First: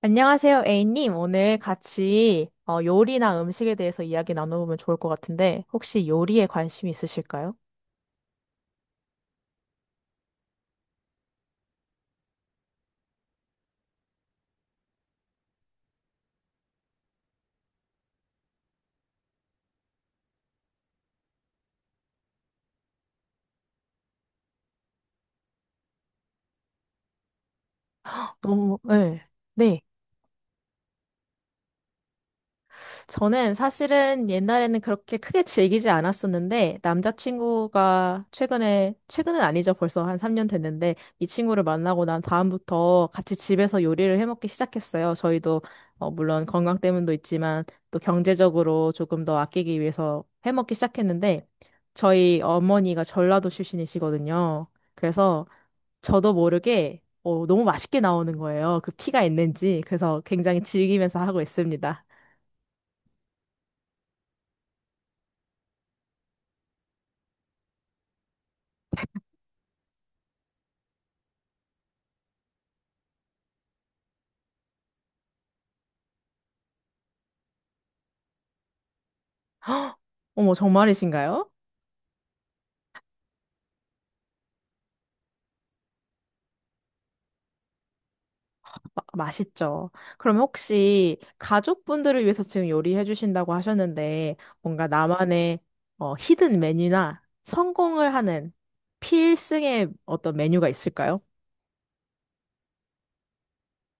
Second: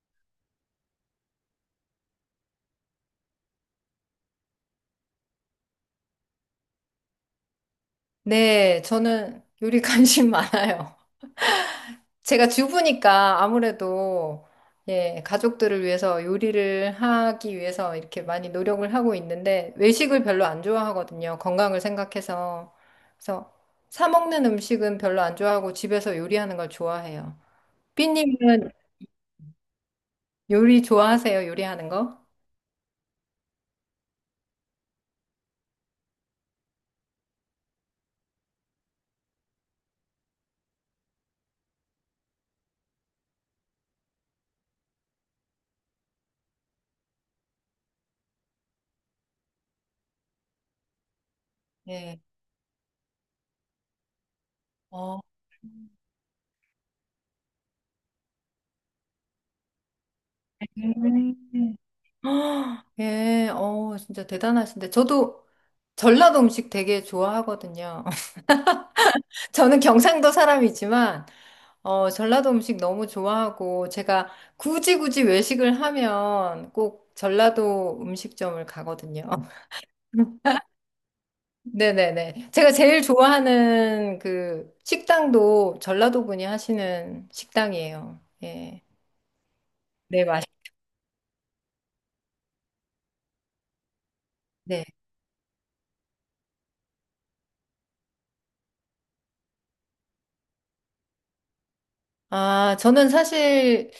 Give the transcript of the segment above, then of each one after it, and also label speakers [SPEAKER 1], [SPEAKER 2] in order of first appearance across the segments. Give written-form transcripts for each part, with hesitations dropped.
[SPEAKER 1] 안녕하세요, A님. 오늘 같이 요리나 음식에 대해서 이야기 나눠보면 좋을 것 같은데, 혹시 요리에 관심 있으실까요?
[SPEAKER 2] 네, 저는 요리 관심 많아요. 제가 주부니까 아무래도 예, 가족들을 위해서 요리를 하기 위해서 이렇게 많이 노력을 하고 있는데 외식을 별로 안 좋아하거든요. 건강을 생각해서. 그래서 사 먹는 음식은 별로 안 좋아하고 집에서 요리하는 걸 좋아해요. 삐님은
[SPEAKER 1] 너무, 네.
[SPEAKER 2] 요리 좋아하세요? 요리하는 거?
[SPEAKER 1] 저는 사실은 옛날에는 그렇게 크게 즐기지 않았었는데, 남자친구가 최근에, 최근은 아니죠. 벌써 한 3년 됐는데, 이 친구를 만나고 난 다음부터 같이 집에서 요리를 해 먹기 시작했어요. 물론 건강 때문도 있지만, 또 경제적으로 조금 더 아끼기 위해서 해 먹기 시작했는데,
[SPEAKER 2] 네.
[SPEAKER 1] 저희 어머니가 전라도 출신이시거든요.
[SPEAKER 2] 어.
[SPEAKER 1] 그래서 저도 모르게, 너무 맛있게 나오는 거예요. 그 피가 있는지. 그래서 굉장히 즐기면서 하고
[SPEAKER 2] 음.
[SPEAKER 1] 있습니다.
[SPEAKER 2] 아, 예, 진짜 대단하신데. 저도 전라도 음식 되게 좋아하거든요. 저는 경상도 사람이지만, 전라도 음식 너무 좋아하고, 제가 굳이 굳이 외식을 하면 꼭 전라도 음식점을 가거든요.
[SPEAKER 1] 어머, 정말이신가요?
[SPEAKER 2] 네네네. 제가 제일 좋아하는 그 식당도 전라도 분이 하시는 식당이에요. 예.
[SPEAKER 1] 맛있죠.
[SPEAKER 2] 네,
[SPEAKER 1] 그럼
[SPEAKER 2] 맛있,
[SPEAKER 1] 혹시 가족분들을 위해서 지금 요리해 주신다고 하셨는데,
[SPEAKER 2] 네.
[SPEAKER 1] 뭔가 나만의 히든 메뉴나 성공을 하는 필승의 어떤 메뉴가 있을까요?
[SPEAKER 2] 아, 저는 사실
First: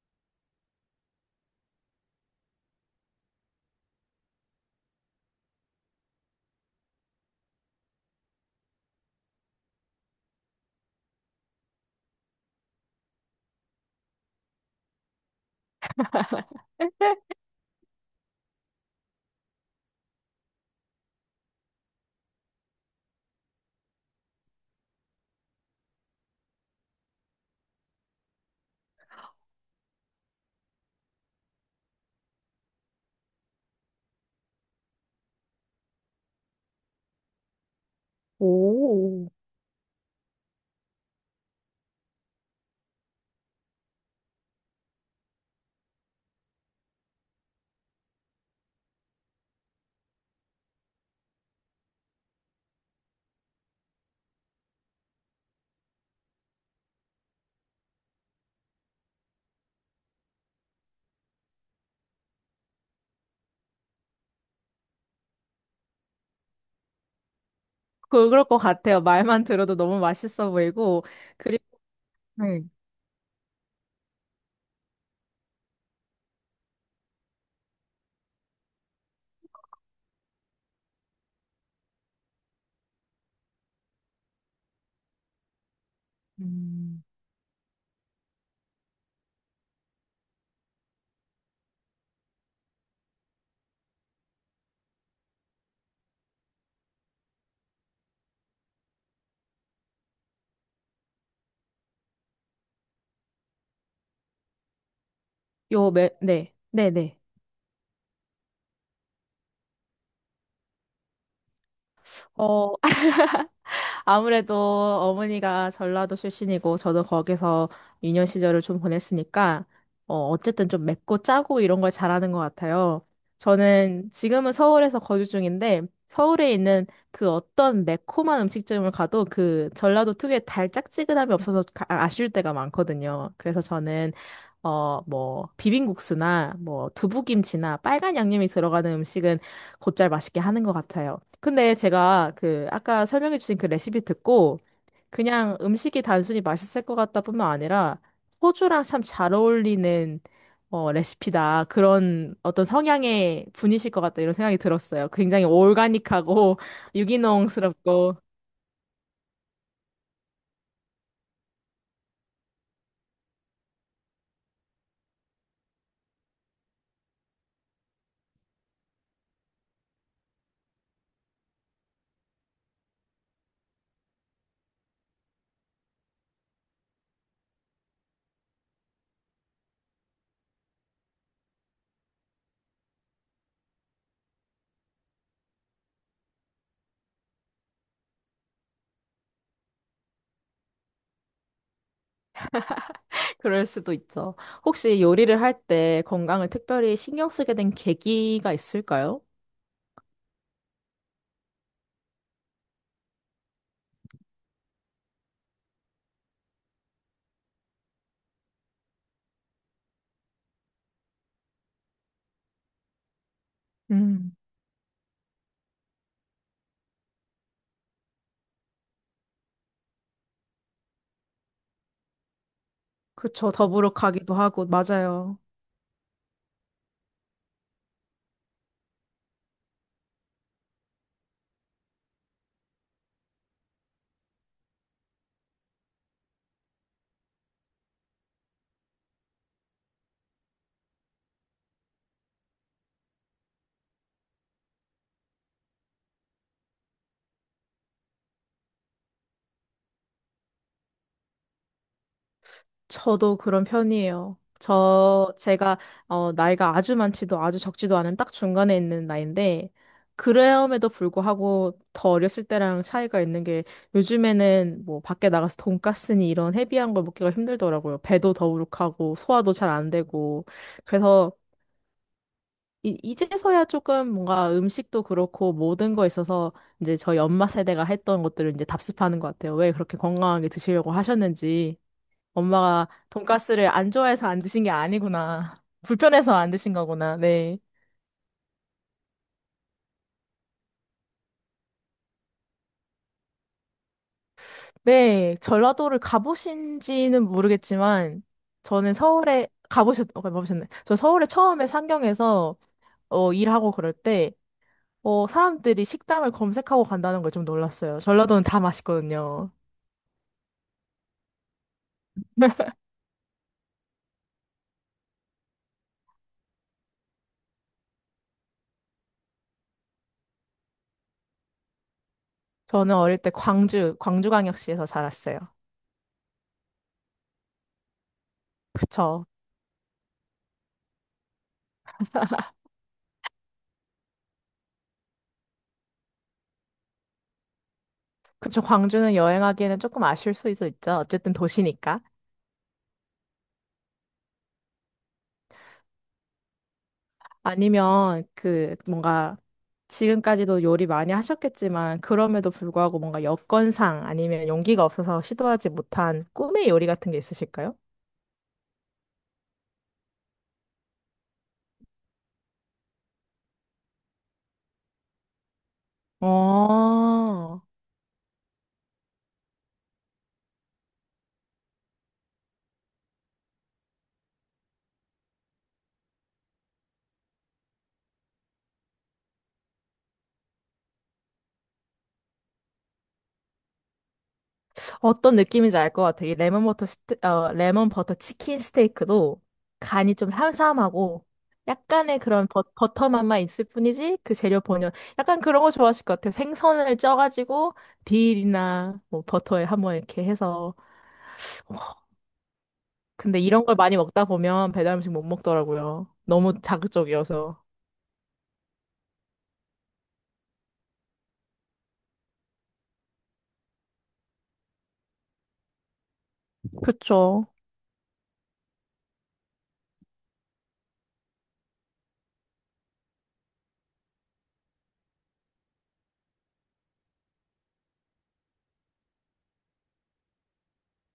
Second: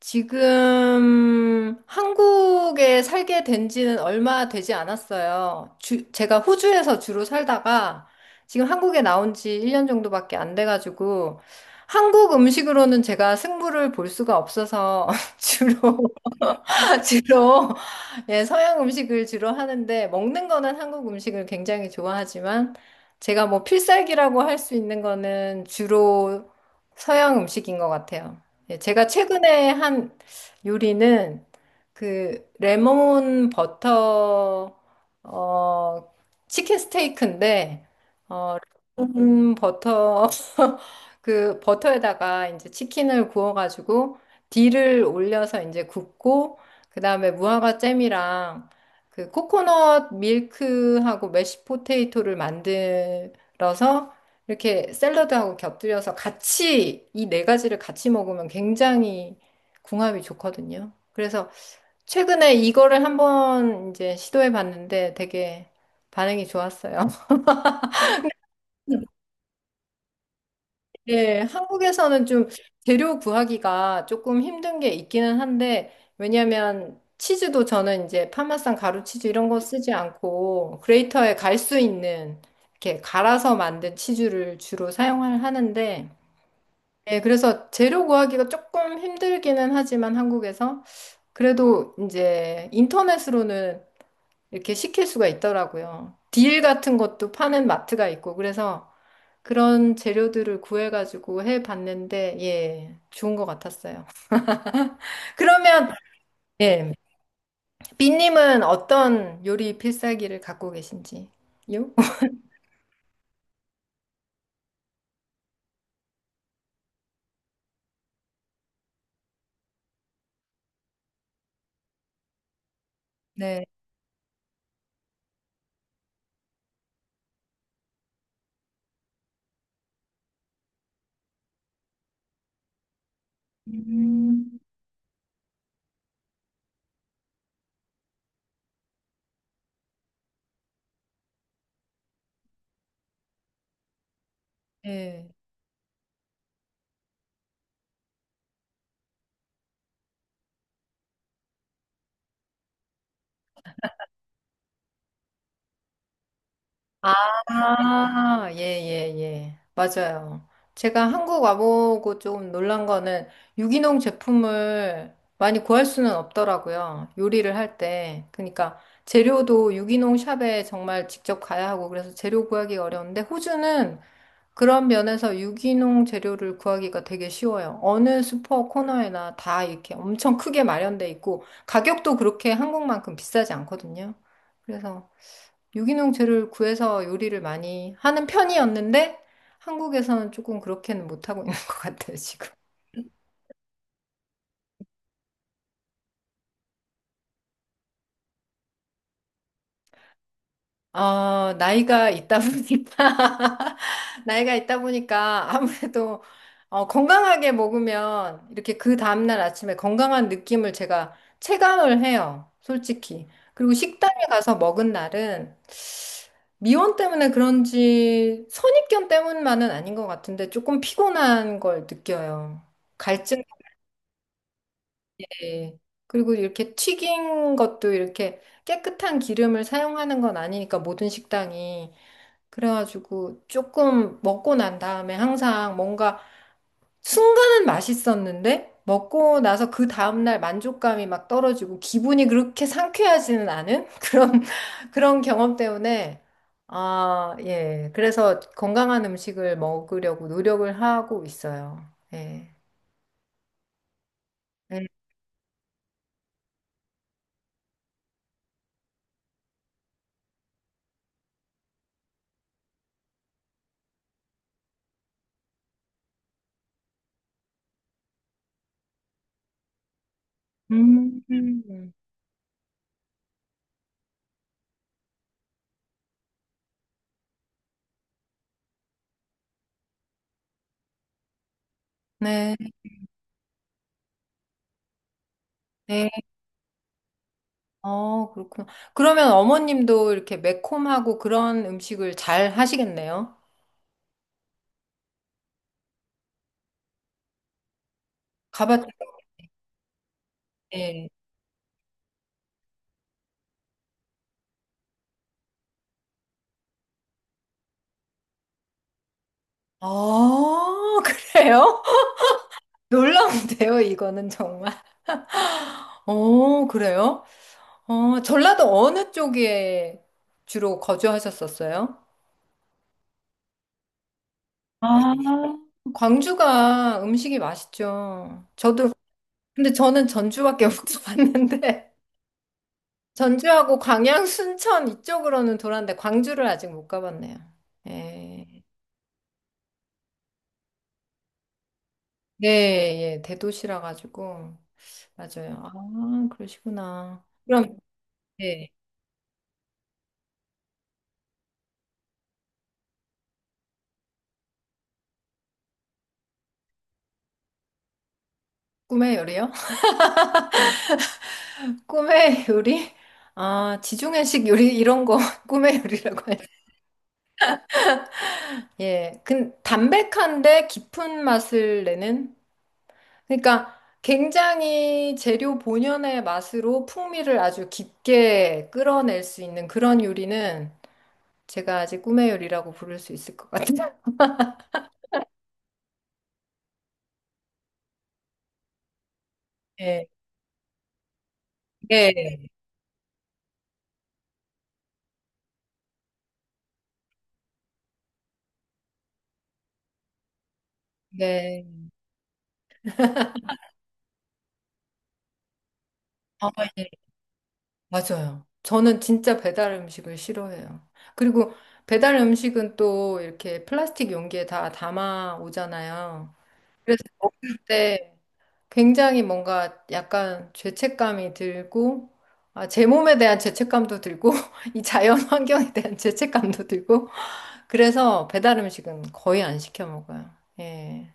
[SPEAKER 2] 지금 한국에 살게 된 지는 얼마 되지 않았어요. 제가 호주에서 주로 살다가 지금 한국에 나온 지 1년 정도밖에 안 돼가지고 한국 음식으로는 제가 승부를 볼 수가 없어서 주로 주로 예, 서양 음식을 주로 하는데 먹는 거는 한국 음식을 굉장히 좋아하지만 제가 뭐 필살기라고 할 수 있는 거는 주로 서양 음식인 것 같아요. 예, 제가 최근에 한 요리는 그 레몬 버터 어 치킨 스테이크인데 어
[SPEAKER 1] 오,
[SPEAKER 2] 레몬 버터 그 버터에다가 이제 치킨을 구워가지고 딜을 올려서 이제 굽고 그다음에 무화과 잼이랑 그 코코넛 밀크하고 메쉬 포테이토를 만들어서 이렇게 샐러드하고 곁들여서 같이 이 네 가지를 같이 먹으면 굉장히 궁합이 좋거든요. 그래서 최근에 이거를 한번 이제 시도해 봤는데 되게 반응이 좋았어요.
[SPEAKER 1] 그럴 것 같아요. 말만 들어도 너무 맛있어 보이고,
[SPEAKER 2] 네,
[SPEAKER 1] 그리고,
[SPEAKER 2] 한국에서는 좀
[SPEAKER 1] 네.
[SPEAKER 2] 재료 구하기가 조금 힘든 게 있기는 한데, 왜냐면 치즈도 저는 이제 파마산 가루 치즈 이런 거 쓰지 않고, 그레이터에 갈 수 있는, 이렇게 갈아서 만든 치즈를 주로 사용을 하는데,
[SPEAKER 1] 음,
[SPEAKER 2] 네, 그래서 재료 구하기가 조금 힘들기는 하지만 한국에서, 그래도 이제 인터넷으로는 이렇게 시킬 수가 있더라고요. 딜 같은 것도 파는 마트가 있고, 그래서 그런 재료들을 구해가지고 해봤는데, 예, 좋은 것 같았어요. 그러면,
[SPEAKER 1] 네,
[SPEAKER 2] 예,
[SPEAKER 1] 네네.
[SPEAKER 2] 빈님은 어떤 요리 필살기를 갖고 계신지요?
[SPEAKER 1] 어, 아무래도 어머니가 전라도 출신이고 저도 거기서 유년 시절을 좀 보냈으니까 어쨌든 좀 맵고 짜고 이런 걸 잘하는 것 같아요.
[SPEAKER 2] 네.
[SPEAKER 1] 저는 지금은 서울에서 거주 중인데 서울에 있는 그 어떤 매콤한 음식점을 가도 그 전라도 특유의 달짝지근함이 없어서 아, 아쉬울 때가 많거든요. 그래서 저는
[SPEAKER 2] 음.
[SPEAKER 1] 비빔국수나, 두부김치나 빨간 양념이 들어가는 음식은 곧잘 맛있게 하는 것 같아요. 근데 제가 그 아까 설명해 주신 그 레시피 듣고
[SPEAKER 2] 예.
[SPEAKER 1] 그냥 음식이 단순히 맛있을 것 같다 뿐만 아니라 호주랑 참 잘 어울리는 레시피다. 그런 어떤 성향의 분이실 것 같다. 이런 생각이 들었어요. 굉장히 올가닉하고 유기농스럽고.
[SPEAKER 2] 아, 예, 예, 예. 맞아요. 제가 한국 와보고 조금 놀란 거는 유기농 제품을 많이 구할 수는 없더라고요. 요리를 할 때. 그러니까 재료도 유기농 샵에 정말 직접 가야 하고 그래서 재료 구하기 가 어려운데 호주는 그런 면에서 유기농 재료를 구하기가 되게 쉬워요. 어느 슈퍼 코너에나 다 이렇게 엄청 크게 마련돼 있고 가격도 그렇게 한국만큼 비싸지 않거든요. 그래서 유기농 재료를 구해서 요리를 많이 하는 편이었는데 한국에서는 조금 그렇게는 못하고 있는 것 같아요, 지금.
[SPEAKER 1] 그럴 수도 있죠. 혹시 요리를 할 때 건강을 특별히 신경 쓰게 된 계기가 있을까요?
[SPEAKER 2] 나이가 있다 보니까, 나이가 있다 보니까 아무래도 건강하게 먹으면 이렇게 그 다음날 아침에 건강한 느낌을 제가 체감을 해요, 솔직히. 그리고 식당에
[SPEAKER 1] 음.
[SPEAKER 2] 가서 먹은 날은 미원 때문에 그런지 선입견 때문만은 아닌 것 같은데 조금 피곤한 걸 느껴요. 갈증이.
[SPEAKER 1] 그쵸. 더부룩하기도 하고, 맞아요.
[SPEAKER 2] 그리고 이렇게 튀긴 것도 이렇게 깨끗한 기름을 사용하는 건 아니니까 모든 식당이. 그래가지고 조금 먹고 난 다음에 항상 뭔가 순간은 맛있었는데 먹고 나서 그 다음날 만족감이 막 떨어지고 기분이 그렇게 상쾌하지는 않은 그런, 그런 경험 때문에 아, 예. 그래서 건강한 음식을 먹으려고 노력을 하고 있어요. 예.
[SPEAKER 1] 저도 그런 편이에요.
[SPEAKER 2] 네.
[SPEAKER 1] 나이가 아주 많지도 아주 적지도 않은 딱 중간에 있는 나이인데, 그럼에도 불구하고 더 어렸을 때랑 차이가 있는 게, 요즘에는 뭐 밖에 나가서 돈까스니 이런 헤비한 걸 먹기가 힘들더라고요. 배도 더부룩하고, 소화도 잘 안 되고.
[SPEAKER 2] 음.
[SPEAKER 1] 그래서,
[SPEAKER 2] 음.
[SPEAKER 1] 이제서야 조금 뭔가 음식도 그렇고, 모든 거 있어서, 이제 저희 엄마 세대가 했던 것들을 이제 답습하는 것 같아요. 왜 그렇게 건강하게 드시려고 하셨는지.
[SPEAKER 2] 네.
[SPEAKER 1] 엄마가 돈가스를 안 좋아해서 안 드신 게 아니구나.
[SPEAKER 2] 네.
[SPEAKER 1] 불편해서 안 드신 거구나. 네.
[SPEAKER 2] 어, 그렇구나. 그러면 어머님도 이렇게 매콤하고 그런 음식을 잘 하시겠네요.
[SPEAKER 1] 네, 전라도를 가보신지는 모르겠지만,
[SPEAKER 2] 가봤
[SPEAKER 1] 저는 서울에, 가보셨, 어, 가보셨네. 저
[SPEAKER 2] 예.
[SPEAKER 1] 서울에 처음에 상경해서, 일하고 그럴 때, 사람들이 식당을 검색하고 간다는 걸 좀 놀랐어요. 전라도는 다 맛있거든요.
[SPEAKER 2] 아, 그래요? 놀라운데요, 이거는 정말. 어, 그래요? 전라도 어느 쪽에 주로 거주하셨었어요?
[SPEAKER 1] 저는 어릴 때 광주광역시에서
[SPEAKER 2] 아,
[SPEAKER 1] 자랐어요.
[SPEAKER 2] 광주가 음식이 맛있죠. 저도,
[SPEAKER 1] 그쵸.
[SPEAKER 2] 근데 저는 전주밖에 못 가봤는데, 전주하고 광양, 순천 이쪽으로는 돌았는데, 광주를 아직 못 가봤네요. 예.
[SPEAKER 1] 그쵸. 광주는 여행하기에는 조금 아쉬울 수 있어 있죠. 어쨌든 도시니까.
[SPEAKER 2] 네, 예, 대도시라 가지고. 맞아요. 아, 그러시구나. 그럼,
[SPEAKER 1] 아니면
[SPEAKER 2] 예,
[SPEAKER 1] 그 뭔가 지금까지도 요리 많이 하셨겠지만 그럼에도 불구하고 뭔가 여건상 아니면 용기가 없어서 시도하지 못한 꿈의 요리 같은 게 있으실까요?
[SPEAKER 2] 꿈의 요리요? 꿈의 요리? 아, 지중해식 요리 이런 거 꿈의 요리라고 해요.
[SPEAKER 1] 어,
[SPEAKER 2] 예. 근 담백한데 깊은 맛을 내는 그러니까 굉장히 재료 본연의 맛으로 풍미를 아주 깊게 끌어낼 수 있는 그런 요리는 제가 아직 꿈의 요리라고 부를 수 있을 것 같아요.
[SPEAKER 1] 어떤 느낌인지 알 것 같아요. 이 레몬 버터 스테, 어, 레몬 버터 치킨 스테이크도
[SPEAKER 2] 예.
[SPEAKER 1] 간이 좀 삼삼하고 약간의
[SPEAKER 2] 예.
[SPEAKER 1] 그런 버터 맛만 있을 뿐이지 그 재료 본연 약간 그런 거 좋아하실 것 같아요. 생선을 쪄가지고 딜이나 뭐 버터에 한번 이렇게 해서
[SPEAKER 2] 네.
[SPEAKER 1] 근데 이런 걸 많이 먹다 보면 배달 음식 못 먹더라고요.
[SPEAKER 2] 아,
[SPEAKER 1] 너무
[SPEAKER 2] 예.
[SPEAKER 1] 자극적이어서.
[SPEAKER 2] 맞아요. 저는 진짜 배달 음식을 싫어해요. 그리고 배달 음식은 또 이렇게 플라스틱 용기에 다 담아 오잖아요. 그래서
[SPEAKER 1] 그쵸.
[SPEAKER 2] 먹을 때 굉장히 뭔가 약간 죄책감이 들고, 아, 제 몸에 대한 죄책감도 들고, 이 자연 환경에 대한 죄책감도 들고, 그래서 배달 음식은 거의 안 시켜 먹어요. 예.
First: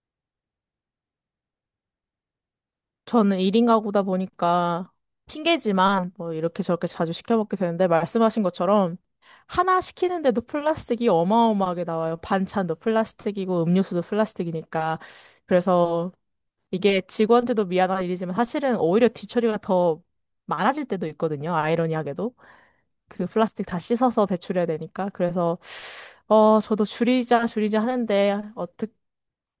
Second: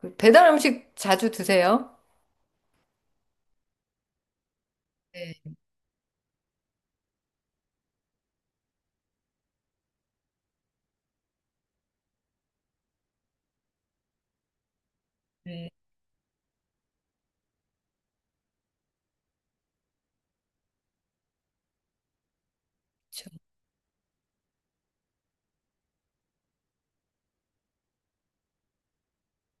[SPEAKER 2] 그 배달 음식 자주 드세요?
[SPEAKER 1] 저는 1인 가구다 보니까
[SPEAKER 2] 네.
[SPEAKER 1] 핑계지만 뭐 이렇게 저렇게 자주 시켜 먹게 되는데 말씀하신 것처럼 하나 시키는데도 플라스틱이 어마어마하게 나와요. 반찬도 플라스틱이고 음료수도 플라스틱이니까.
[SPEAKER 2] 네.
[SPEAKER 1] 그래서 이게 직원들도 미안한 일이지만 사실은 오히려 뒤처리가 더 많아질 때도 있거든요. 아이러니하게도. 그 플라스틱 다 씻어서 배출해야 되니까. 그래서 저도 줄이자, 줄이자 하는데,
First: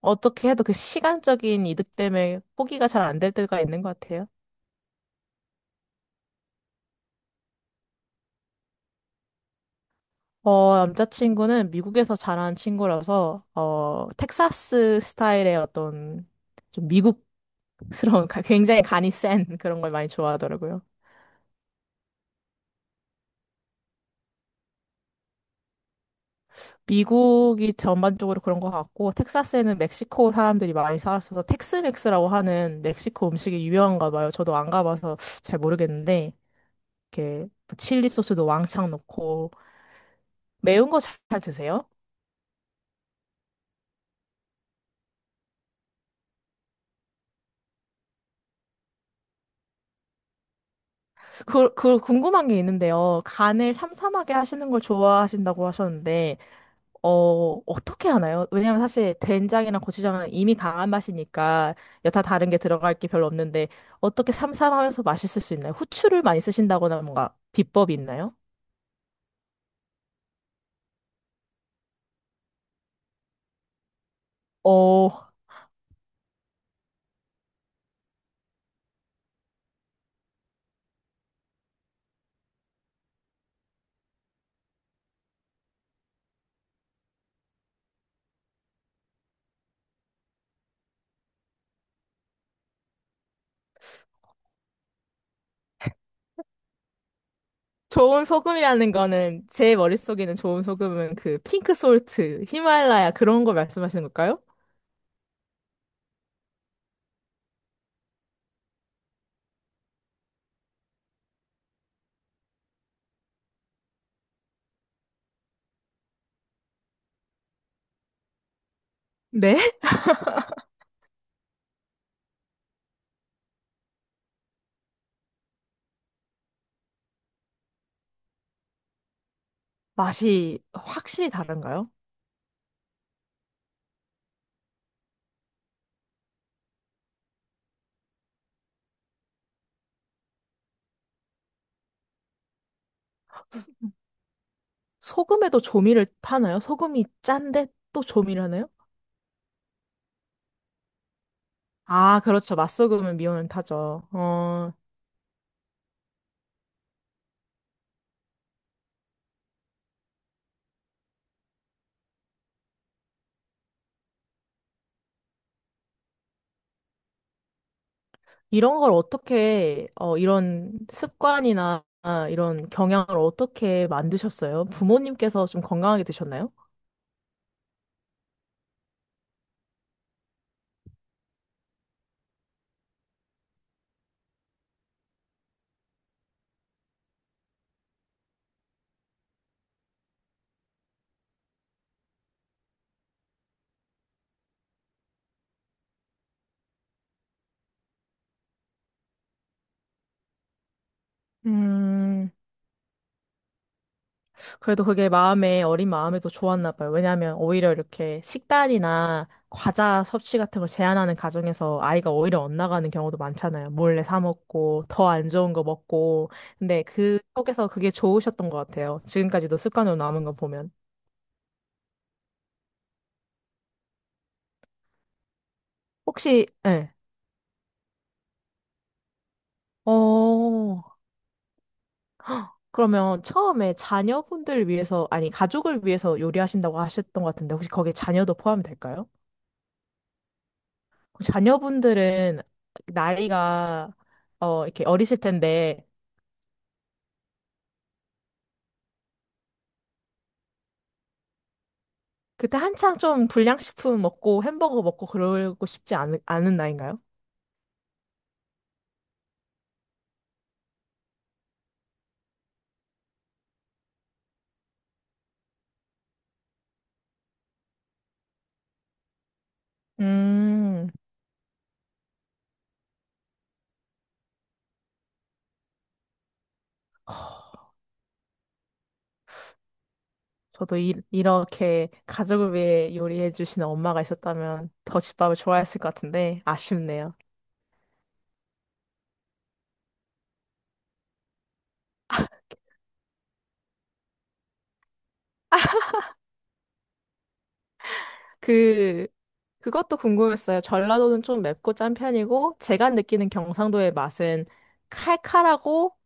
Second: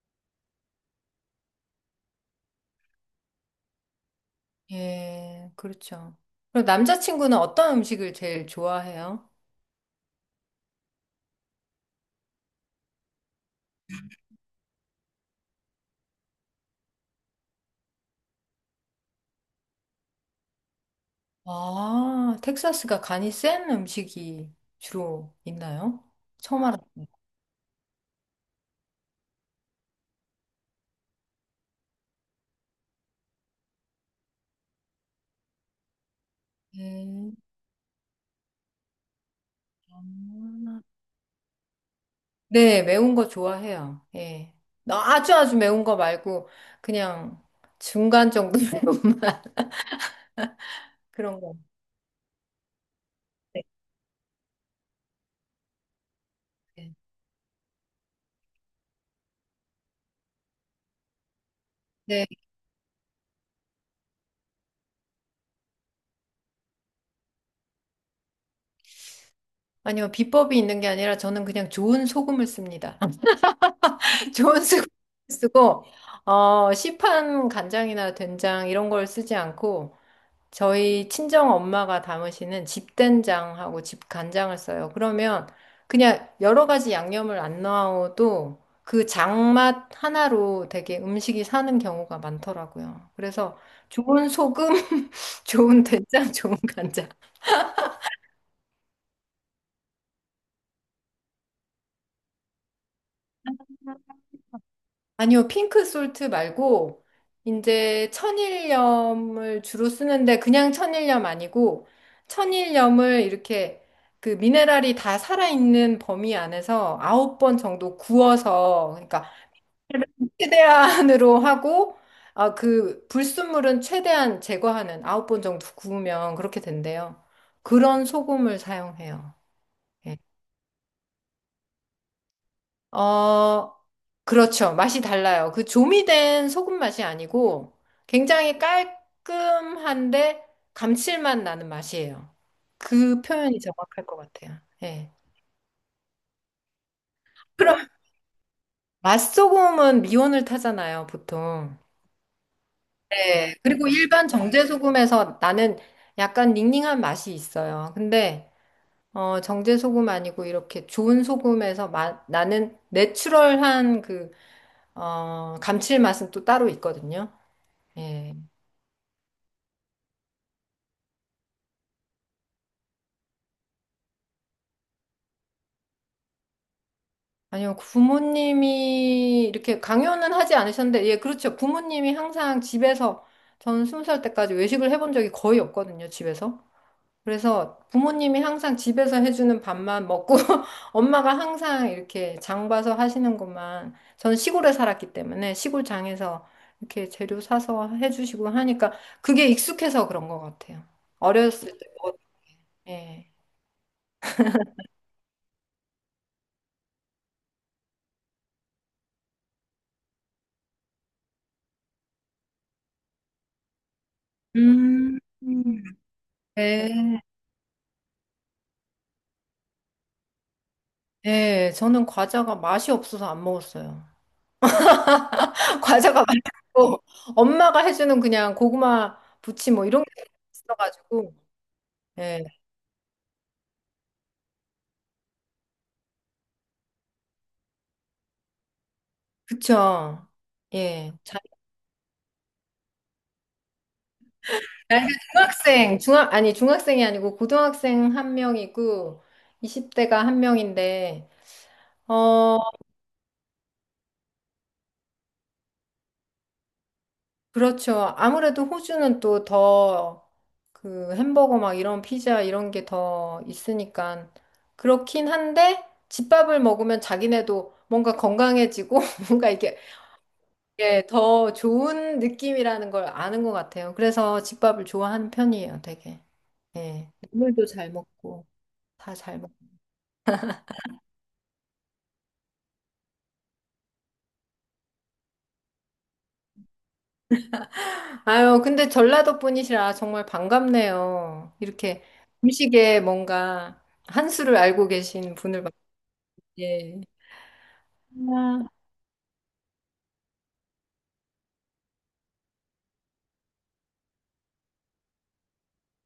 [SPEAKER 1] 어떻게 해도 그 시간적인 이득 때문에 포기가 잘 안 될 때가 있는 것 같아요.
[SPEAKER 2] 예, 그렇죠. 그럼 남자친구는 어떤 음식을 제일 좋아해요?
[SPEAKER 1] 남자친구는 미국에서 자란 친구라서, 텍사스 스타일의 어떤, 좀 미국스러운, 굉장히 간이 센 그런 걸 많이 좋아하더라고요.
[SPEAKER 2] 아, 텍사스가 간이 센 음식이 주로 있나요? 처음 알았어요.
[SPEAKER 1] 미국이 전반적으로 그런 것 같고, 텍사스에는 멕시코 사람들이 많이 살았어서, 텍스맥스라고 하는 멕시코 음식이 유명한가 봐요. 저도 안 가봐서 잘 모르겠는데,
[SPEAKER 2] 예.
[SPEAKER 1] 이렇게 뭐 칠리 소스도 왕창 넣고
[SPEAKER 2] 아.
[SPEAKER 1] 매운 거 잘 드세요?
[SPEAKER 2] 네, 매운 거 좋아해요. 예. 아주 아주 매운 거 말고 그냥 중간 정도 매운맛 그런 거.
[SPEAKER 1] 그 궁금한 게 있는데요.
[SPEAKER 2] 네.
[SPEAKER 1] 간을 삼삼하게 하시는 걸 좋아하신다고 하셨는데, 어떻게 하나요? 왜냐면 사실 된장이랑 고추장은 이미 강한 맛이니까 여타
[SPEAKER 2] 네.
[SPEAKER 1] 다른 게 들어갈 게 별로 없는데, 어떻게 삼삼하면서 맛있을 수 있나요? 후추를 많이 쓰신다거나 뭔가 비법이 있나요?
[SPEAKER 2] 아니요, 비법이 있는 게 아니라 저는 그냥 좋은 소금을 씁니다. 좋은 스프
[SPEAKER 1] 어,
[SPEAKER 2] 쓰고 시판 간장이나 된장 이런 걸 쓰지 않고 저희 친정 엄마가 담으시는 집된장하고 집간장을 써요. 그러면 그냥 여러 가지 양념을 안 넣어도 그 장맛 하나로 되게 음식이 사는 경우가 많더라고요. 그래서 좋은 소금, 좋은 된장, 좋은 간장.
[SPEAKER 1] 좋은 소금이라는 거는 제 머릿속에는 좋은 소금은 그 핑크 솔트, 히말라야 그런 거 말씀하시는 걸까요?
[SPEAKER 2] 아니요, 핑크 솔트 말고, 이제 천일염을 주로 쓰는데, 그냥 천일염 아니고, 천일염을 이렇게 그 미네랄이 다 살아있는 범위 안에서 9번 정도 구워서, 그러니까
[SPEAKER 1] 네?
[SPEAKER 2] 최대한으로 하고, 아, 그 불순물은 최대한 제거하는 9번 정도 구우면 그렇게 된대요. 그런 소금을 사용해요. 예.
[SPEAKER 1] 맛이 확실히 다른가요?
[SPEAKER 2] 어, 그렇죠. 맛이 달라요. 그 조미된 소금 맛이 아니고 굉장히 깔끔한데 감칠맛 나는 맛이에요. 그 표현이 정확할 것 같아요. 예.
[SPEAKER 1] 소금에도 조미를 타나요? 소금이 짠데
[SPEAKER 2] 그럼
[SPEAKER 1] 또 조미를 하나요?
[SPEAKER 2] 맛소금은 미온을 타잖아요, 보통.
[SPEAKER 1] 아, 그렇죠. 맛소금은 미온을
[SPEAKER 2] 네. 그리고
[SPEAKER 1] 타죠.
[SPEAKER 2] 일반 정제소금에서 나는 약간 닝닝한 맛이 있어요. 근데 정제소금 아니고 이렇게 좋은 소금에서 나는 내추럴한 그 감칠맛은 또 따로 있거든요. 예.
[SPEAKER 1] 이런 걸 이런 습관이나 이런 경향을 어떻게 만드셨어요? 부모님께서 좀 건강하게 드셨나요?
[SPEAKER 2] 아니요, 부모님이 이렇게 강요는 하지 않으셨는데, 예, 그렇죠. 부모님이 항상 집에서, 저는 20살 때까지 외식을 해본 적이 거의 없거든요, 집에서. 그래서 부모님이 항상 집에서 해주는 밥만 먹고, 엄마가 항상 이렇게 장 봐서 하시는 것만, 저는 시골에 살았기 때문에 시골 장에서 이렇게 재료 사서 해주시고 하니까, 그게 익숙해서 그런 것 같아요. 어렸을 때, 먹
[SPEAKER 1] 음,
[SPEAKER 2] 예.
[SPEAKER 1] 그래도 그게 마음에, 어린 마음에도 좋았나 봐요. 왜냐하면 오히려 이렇게 식단이나 과자 섭취 같은 걸 제한하는 가정에서 아이가 오히려 엇나가는 경우도 많잖아요. 몰래 사 먹고, 더
[SPEAKER 2] 음,
[SPEAKER 1] 안 좋은 거 먹고. 근데 그
[SPEAKER 2] 네.
[SPEAKER 1] 속에서 그게 좋으셨던 것 같아요. 지금까지도 습관으로 남은 거 보면.
[SPEAKER 2] 네, 저는 과자가 맛이 없어서 안 먹었어요. 과자가 맛이
[SPEAKER 1] 혹시, 예.
[SPEAKER 2] 없고 엄마가 해주는 그냥 고구마 부침 뭐 이런 게
[SPEAKER 1] 어,
[SPEAKER 2] 있어가지고 예,
[SPEAKER 1] 그러면 처음에 자녀분들 위해서, 아니, 가족을 위해서 요리하신다고 하셨던 것 같은데, 혹시 거기에 자녀도 포함이 될까요?
[SPEAKER 2] 그쵸. 예,
[SPEAKER 1] 그
[SPEAKER 2] 자,
[SPEAKER 1] 자녀분들은 나이가 어 이렇게
[SPEAKER 2] 나이가
[SPEAKER 1] 어리실 텐데
[SPEAKER 2] 중학생, 중학 아니 중학생이 아니고 고등학생 한 명이고 20대가 한 명인데 어,
[SPEAKER 1] 그때 한창 좀 불량식품 먹고 햄버거 먹고 그러고 싶지 않은 나이인가요?
[SPEAKER 2] 그렇죠. 아무래도 호주는 또 더 그 햄버거 막 이런 피자 이런 게 더 있으니까 그렇긴 한데 집밥을 먹으면 자기네도 뭔가 건강해지고 뭔가 이게
[SPEAKER 1] 음,
[SPEAKER 2] 예, 더 좋은 느낌이라는 걸 아는 것 같아요. 그래서 집밥을 좋아하는 편이에요, 되게. 예. 국물도 잘 먹고 다 잘 먹고.
[SPEAKER 1] 저도 이렇게 가족을 위해 요리해 주시는 엄마가 있었다면 더 집밥을 좋아했을 것 같은데 아쉽네요.
[SPEAKER 2] 아유, 근데 전라도 분이시라 정말 반갑네요. 이렇게 음식에 뭔가 한 수를 알고 계신 분을 봤 예. 아,
[SPEAKER 1] 그 그것도 궁금했어요. 전라도는 좀 맵고 짠 편이고 제가 느끼는 경상도의 맛은 칼칼하고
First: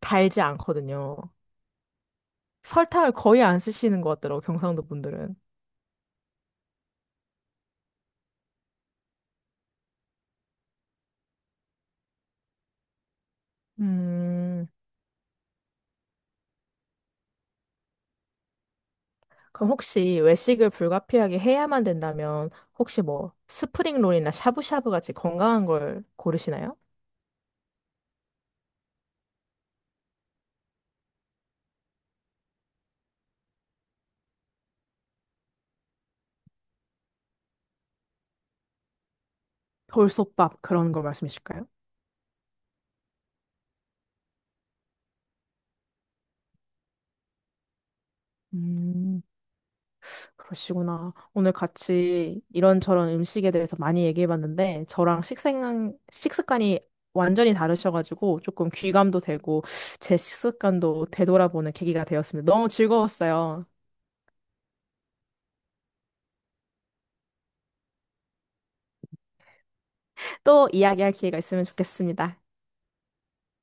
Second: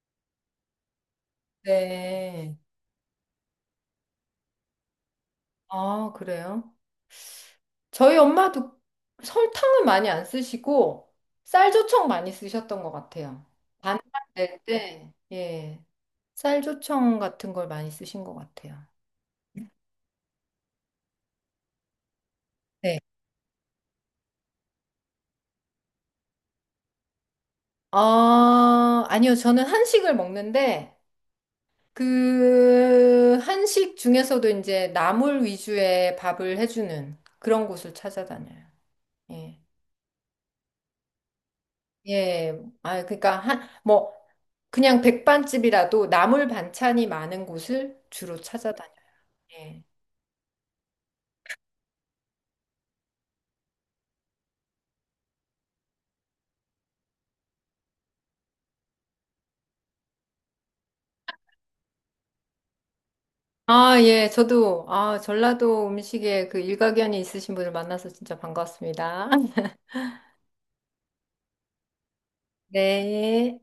[SPEAKER 1] 달지 않거든요.
[SPEAKER 2] 네.
[SPEAKER 1] 설탕을 거의 안 쓰시는 것 같더라고, 경상도 분들은.
[SPEAKER 2] 아, 그래요? 저희 엄마도 설탕은 많이 안 쓰시고 쌀조청 많이 쓰셨던 것 같아요. 반찬 낼
[SPEAKER 1] 음,
[SPEAKER 2] 때, 예. 쌀조청 같은 걸 많이 쓰신 것 같아요.
[SPEAKER 1] 그럼 혹시 외식을 불가피하게 해야만 된다면,
[SPEAKER 2] 네.
[SPEAKER 1] 혹시 뭐, 스프링롤이나 샤브샤브 같이 건강한 걸 고르시나요?
[SPEAKER 2] 아, 아니요. 저는 한식을 먹는데 그 한식 중에서도 이제 나물 위주의 밥을 해주는 그런 곳을 찾아다녀요. 예.
[SPEAKER 1] 돌솥밥 그런 걸 말씀이실까요?
[SPEAKER 2] 예. 아, 그러니까 한, 뭐 그냥 백반집이라도 나물 반찬이 많은 곳을 주로 찾아다녀요.
[SPEAKER 1] 음,
[SPEAKER 2] 예.
[SPEAKER 1] 그러시구나. 오늘 같이 이런저런 음식에 대해서 많이 얘기해봤는데, 저랑 식습관이 완전히 다르셔가지고, 조금 귀감도 되고, 제 식습관도 되돌아보는 계기가 되었습니다. 너무 즐거웠어요.
[SPEAKER 2] 아, 예, 저도, 아, 전라도 음식에 그 일가견이 있으신 분을 만나서 진짜 반가웠습니다.
[SPEAKER 1] 또 이야기할 기회가 있으면 좋겠습니다.
[SPEAKER 2] 네.